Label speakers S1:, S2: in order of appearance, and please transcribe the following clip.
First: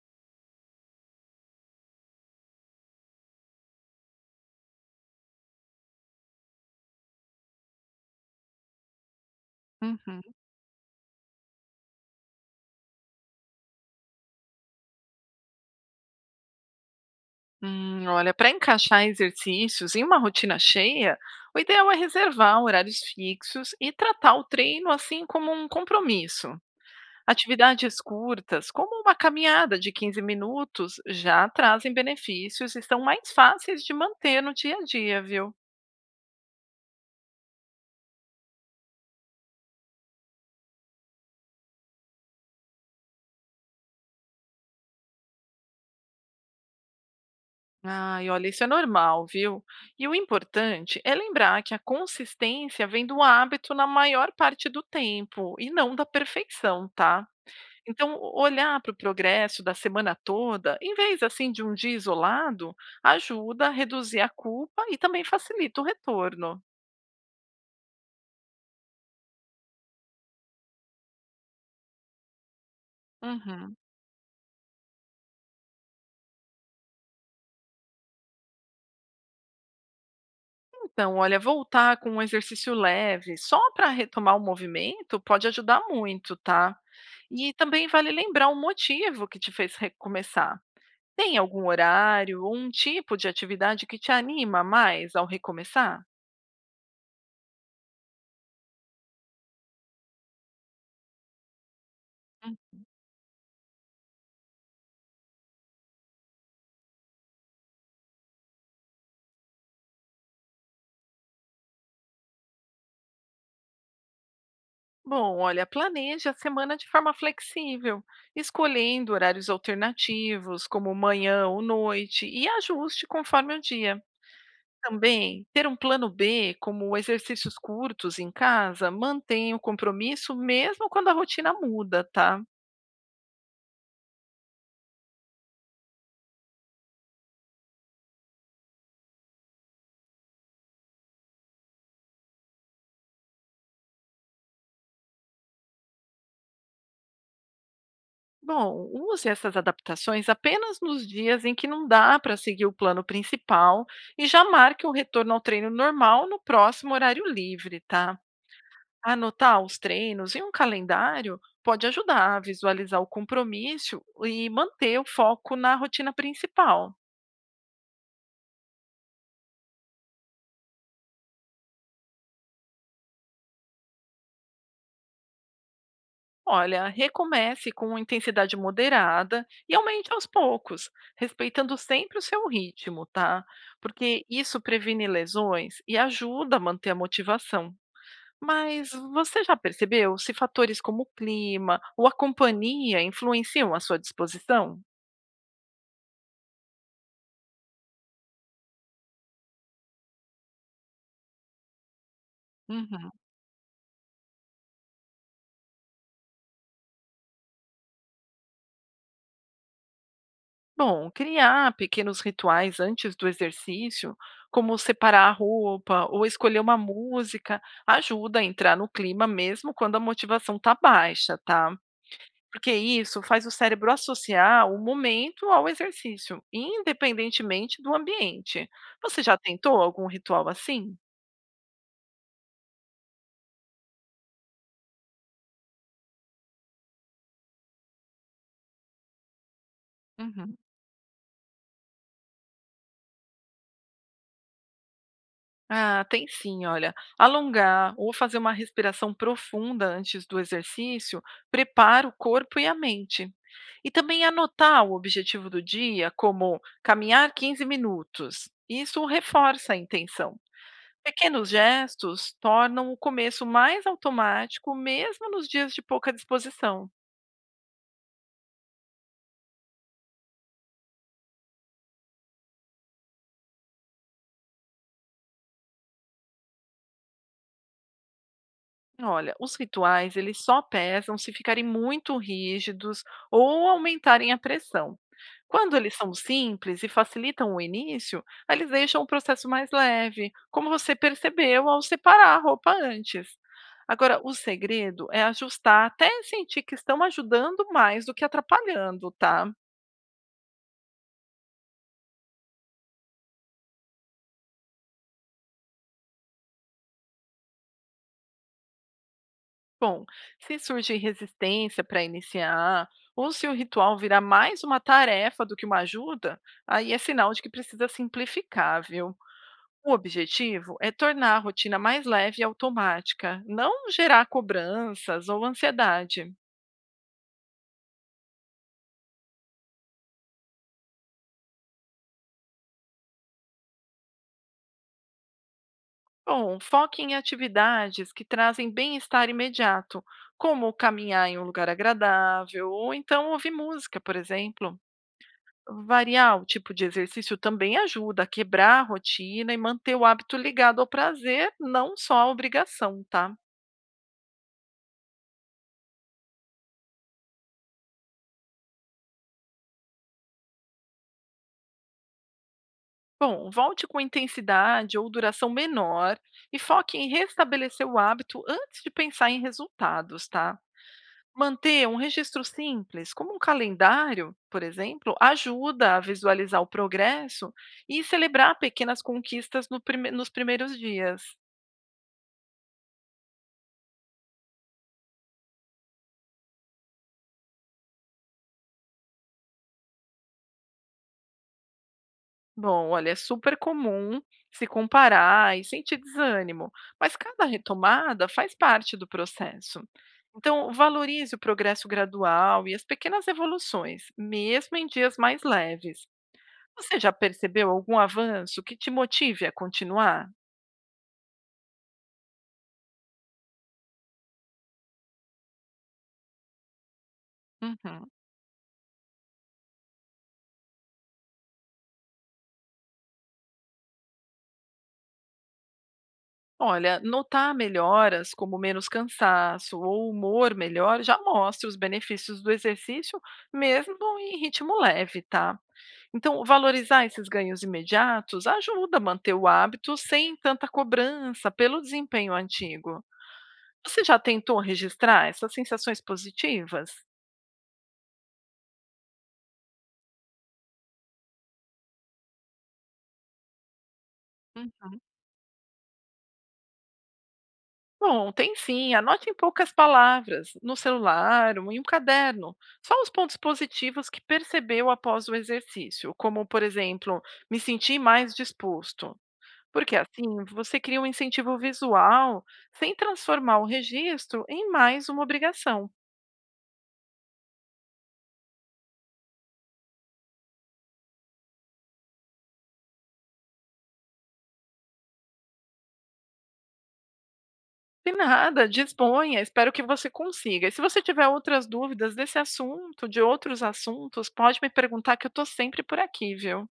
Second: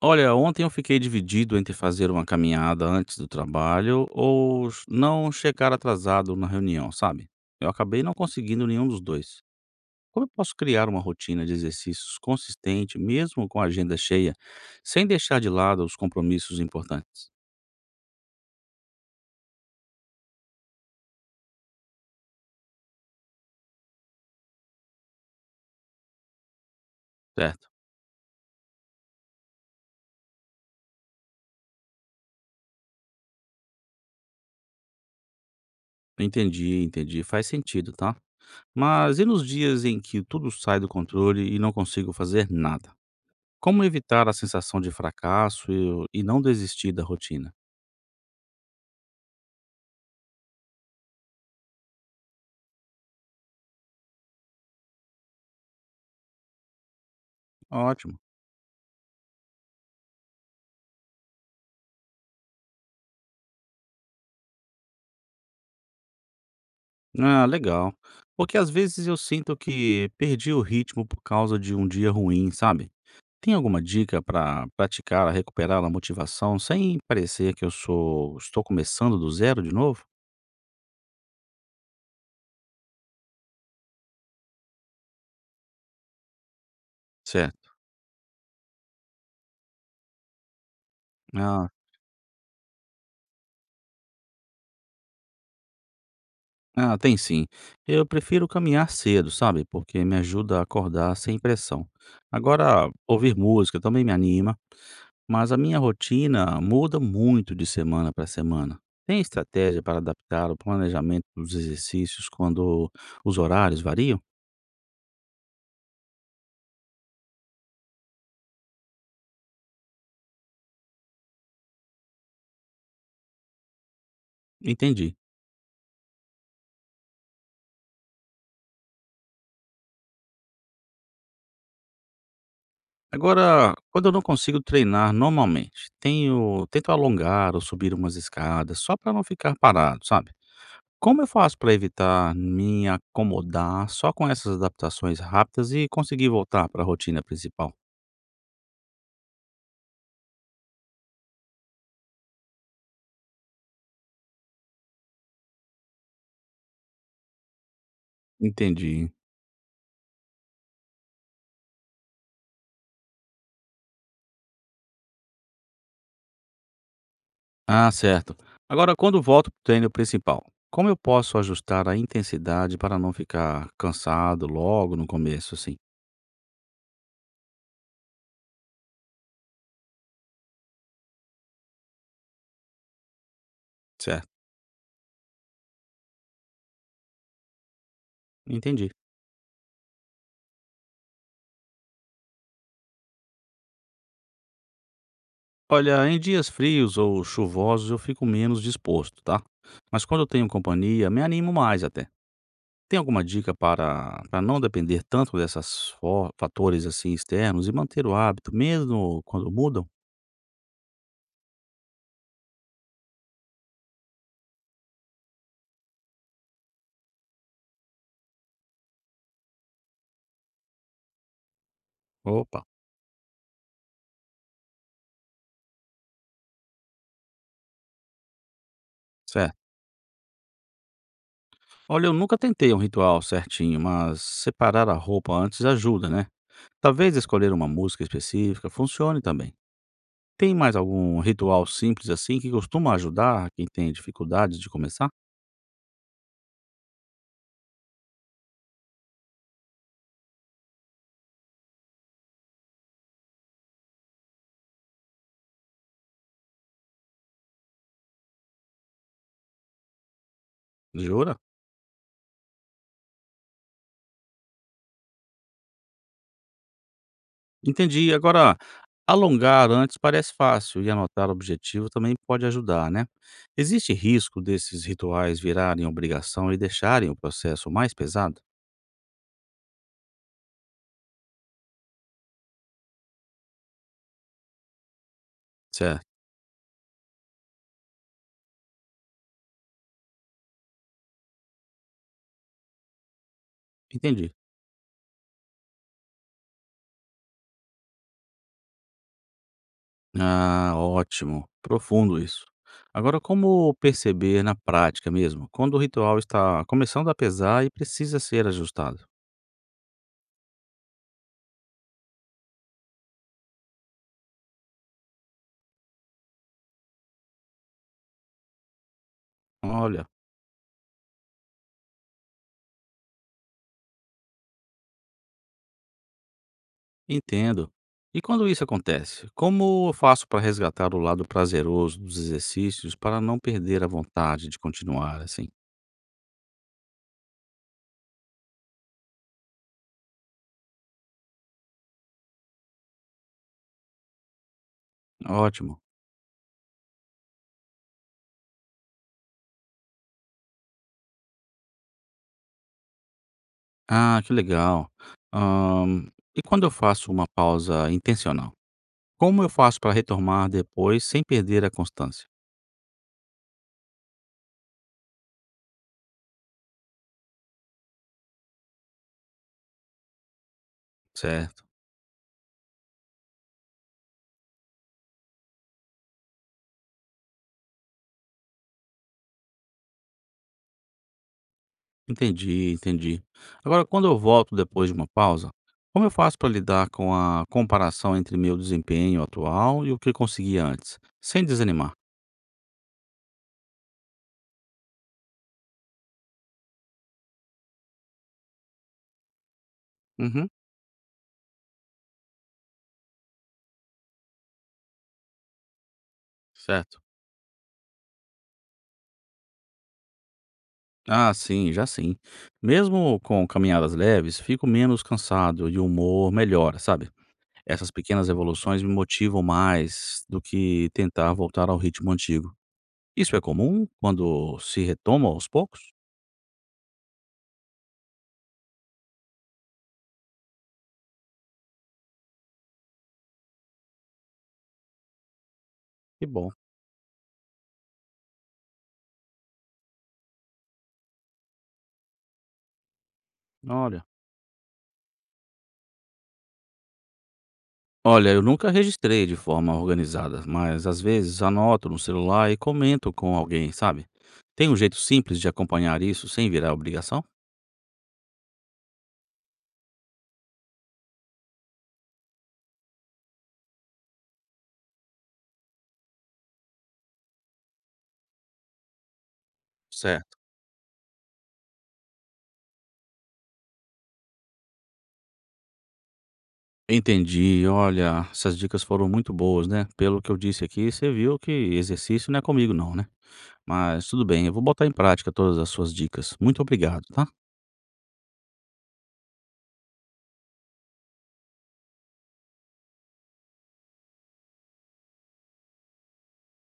S1: Olha, ontem eu fiquei dividido entre fazer uma caminhada antes do trabalho ou não chegar atrasado na reunião, sabe? Eu acabei não conseguindo nenhum dos dois.
S2: Uhum.
S1: Como eu posso criar uma rotina de exercícios consistente, mesmo com a agenda cheia, sem deixar de lado os compromissos importantes?
S2: Olha, para encaixar exercícios em uma rotina cheia, o ideal é reservar horários fixos e tratar o treino assim como um compromisso.
S1: Certo.
S2: Atividades curtas, como uma caminhada de 15 minutos, já trazem benefícios e são mais fáceis de manter no dia a dia, viu?
S1: Entendi, entendi. Faz sentido, tá? Mas e nos dias em que tudo sai do controle e não consigo fazer nada? Como evitar a sensação de fracasso e não desistir da rotina?
S2: Ai, olha, isso é normal, viu? E o importante é lembrar que a consistência vem do hábito na maior parte do tempo e não da perfeição, tá? Então,
S1: Ótimo.
S2: olhar para o progresso da semana toda, em vez assim de um dia isolado, ajuda a reduzir a culpa e também facilita o retorno.
S1: Ah, legal. Porque às vezes eu sinto que perdi o ritmo por causa de um dia ruim, sabe? Tem
S2: Uhum.
S1: alguma dica para praticar, recuperar a motivação sem parecer que eu sou estou começando do zero de novo?
S2: Então, olha, voltar com um exercício leve só para retomar o movimento pode ajudar muito, tá? E
S1: Certo.
S2: também vale lembrar o motivo que te fez recomeçar. Tem algum
S1: Ah,
S2: horário ou um tipo de atividade que te anima mais ao recomeçar?
S1: ah, tem sim. Eu prefiro caminhar cedo, sabe? Porque me ajuda a acordar sem pressão. Agora, ouvir música também me anima. Mas a minha rotina muda muito de semana para semana. Tem estratégia para adaptar o planejamento dos exercícios quando os horários variam?
S2: Bom, olha, planeje a semana de forma flexível, escolhendo horários alternativos, como manhã ou noite, e ajuste conforme o dia.
S1: Entendi.
S2: Também, ter um plano B, como exercícios curtos em casa, mantém o compromisso mesmo quando a rotina muda, tá?
S1: Agora, quando eu não consigo treinar normalmente, tento alongar ou subir umas escadas só para não ficar parado, sabe? Como eu faço para evitar me acomodar só com essas adaptações rápidas e conseguir voltar para a rotina principal?
S2: Bom, use essas adaptações apenas nos dias em que não dá para seguir o plano principal e já marque o retorno ao treino normal no próximo horário livre, tá?
S1: Entendi.
S2: Anotar os treinos em um calendário pode ajudar a visualizar o compromisso e manter o foco na rotina principal.
S1: Ah, certo. Agora, quando volto para o treino principal, como eu posso ajustar a intensidade para não ficar cansado logo no começo, assim?
S2: Olha, recomece com intensidade moderada e aumente aos poucos, respeitando sempre o seu ritmo, tá? Porque
S1: Certo,
S2: isso previne lesões e ajuda a manter a motivação.
S1: entendi.
S2: Mas você já percebeu se fatores como o clima ou a companhia influenciam a sua disposição?
S1: Olha, em dias frios ou chuvosos eu fico menos disposto, tá? Mas quando eu tenho companhia, me animo mais até. Tem
S2: Uhum.
S1: alguma dica para não depender tanto desses fatores assim externos e manter o hábito mesmo quando mudam?
S2: Bom, criar pequenos rituais antes do exercício, como separar a roupa ou escolher uma música, ajuda a entrar no clima mesmo quando a motivação está baixa, tá?
S1: Opa,
S2: Porque isso faz o cérebro associar o momento ao exercício, independentemente do ambiente. Você já
S1: certo.
S2: tentou algum ritual assim?
S1: Olha, eu nunca tentei um ritual certinho, mas separar a roupa antes ajuda, né? Talvez escolher uma música específica funcione também. Tem
S2: Uhum.
S1: mais algum ritual simples assim que costuma ajudar quem tem dificuldades de começar?
S2: Ah, tem sim, olha. Alongar ou fazer uma respiração profunda antes do exercício prepara o corpo e a mente. E também anotar o objetivo do dia, como caminhar 15 minutos. Isso reforça a intenção.
S1: Jura?
S2: Pequenos gestos tornam o começo mais automático, mesmo nos dias de pouca disposição.
S1: Entendi. Agora, alongar antes parece fácil e anotar objetivo também pode ajudar, né? Existe risco desses rituais virarem obrigação e deixarem o processo mais pesado?
S2: Olha, os rituais, eles só pesam se ficarem muito rígidos ou aumentarem a pressão. Quando eles
S1: Certo.
S2: são simples e facilitam o início, eles deixam o processo mais leve, como você percebeu ao separar a roupa antes. Agora, o
S1: Entendi.
S2: segredo é ajustar até sentir que estão ajudando mais do que atrapalhando, tá?
S1: Ah, ótimo. Profundo isso. Agora, como perceber na prática mesmo, quando o ritual está começando a pesar e precisa ser ajustado?
S2: Bom, se surge resistência para iniciar, ou se o ritual virar mais uma tarefa do que uma ajuda, aí é sinal de que precisa simplificar, viu? O
S1: Olha,
S2: objetivo é tornar a rotina mais leve e automática, não gerar cobranças ou ansiedade.
S1: entendo. E quando isso acontece, como eu faço para resgatar o lado prazeroso dos exercícios para não perder a vontade de continuar assim?
S2: Bom, foque em atividades que trazem bem-estar imediato, como caminhar em um lugar agradável ou então ouvir música, por exemplo.
S1: Ótimo.
S2: Variar o tipo de exercício também ajuda a quebrar a rotina e manter o hábito ligado ao prazer, não só à obrigação, tá?
S1: Ah, que legal. Ahn, e quando eu faço uma pausa intencional, como eu faço para retomar depois sem perder a constância?
S2: Bom, volte com intensidade ou duração menor e foque em restabelecer o hábito antes de pensar em resultados, tá?
S1: Certo.
S2: Manter um registro simples, como um calendário, por exemplo, ajuda a visualizar o progresso e celebrar pequenas conquistas no prime- nos primeiros dias.
S1: Entendi, entendi. Agora, quando eu volto depois de uma pausa, como eu faço para lidar com a comparação entre meu desempenho atual e o que eu consegui antes, sem desanimar?
S2: Bom, olha, é super comum se comparar e sentir desânimo, mas cada retomada faz parte do processo.
S1: Uhum.
S2: Então, valorize o progresso gradual e as pequenas evoluções, mesmo em dias mais leves. Você
S1: Certo.
S2: já percebeu algum avanço que te motive a continuar?
S1: Ah, sim, já sim. Mesmo com caminhadas leves, fico menos cansado e o humor melhora, sabe? Essas
S2: Uhum.
S1: pequenas evoluções me motivam mais do que tentar voltar ao ritmo antigo. Isso é comum quando se retoma aos poucos?
S2: Olha, notar melhoras, como menos cansaço ou humor melhor, já mostra os benefícios do exercício, mesmo em ritmo leve, tá?
S1: Que
S2: Então,
S1: bom.
S2: valorizar esses ganhos imediatos ajuda a manter o hábito sem tanta cobrança pelo desempenho antigo. Você
S1: Olha.
S2: já tentou registrar essas sensações positivas?
S1: Olha, eu nunca registrei de forma organizada, mas às vezes anoto no celular e comento com alguém, sabe? Tem um jeito simples de acompanhar isso sem virar obrigação?
S2: Bom, tem sim. Anote em poucas palavras, no celular ou em um caderno, só os pontos positivos que percebeu após o exercício, como, por exemplo, me senti mais disposto. Porque assim
S1: Certo.
S2: você cria um incentivo visual sem transformar o registro em mais uma obrigação.
S1: Entendi. Olha, essas dicas foram muito boas, né. Pelo que eu disse aqui, você viu que exercício não é comigo não, né. Mas tudo bem, eu vou botar em prática todas as suas dicas. Muito obrigado, tá.
S2: E nada, disponha, espero que você consiga. E se você tiver outras dúvidas desse assunto, de outros assuntos, pode me perguntar que eu estou sempre por aqui, viu?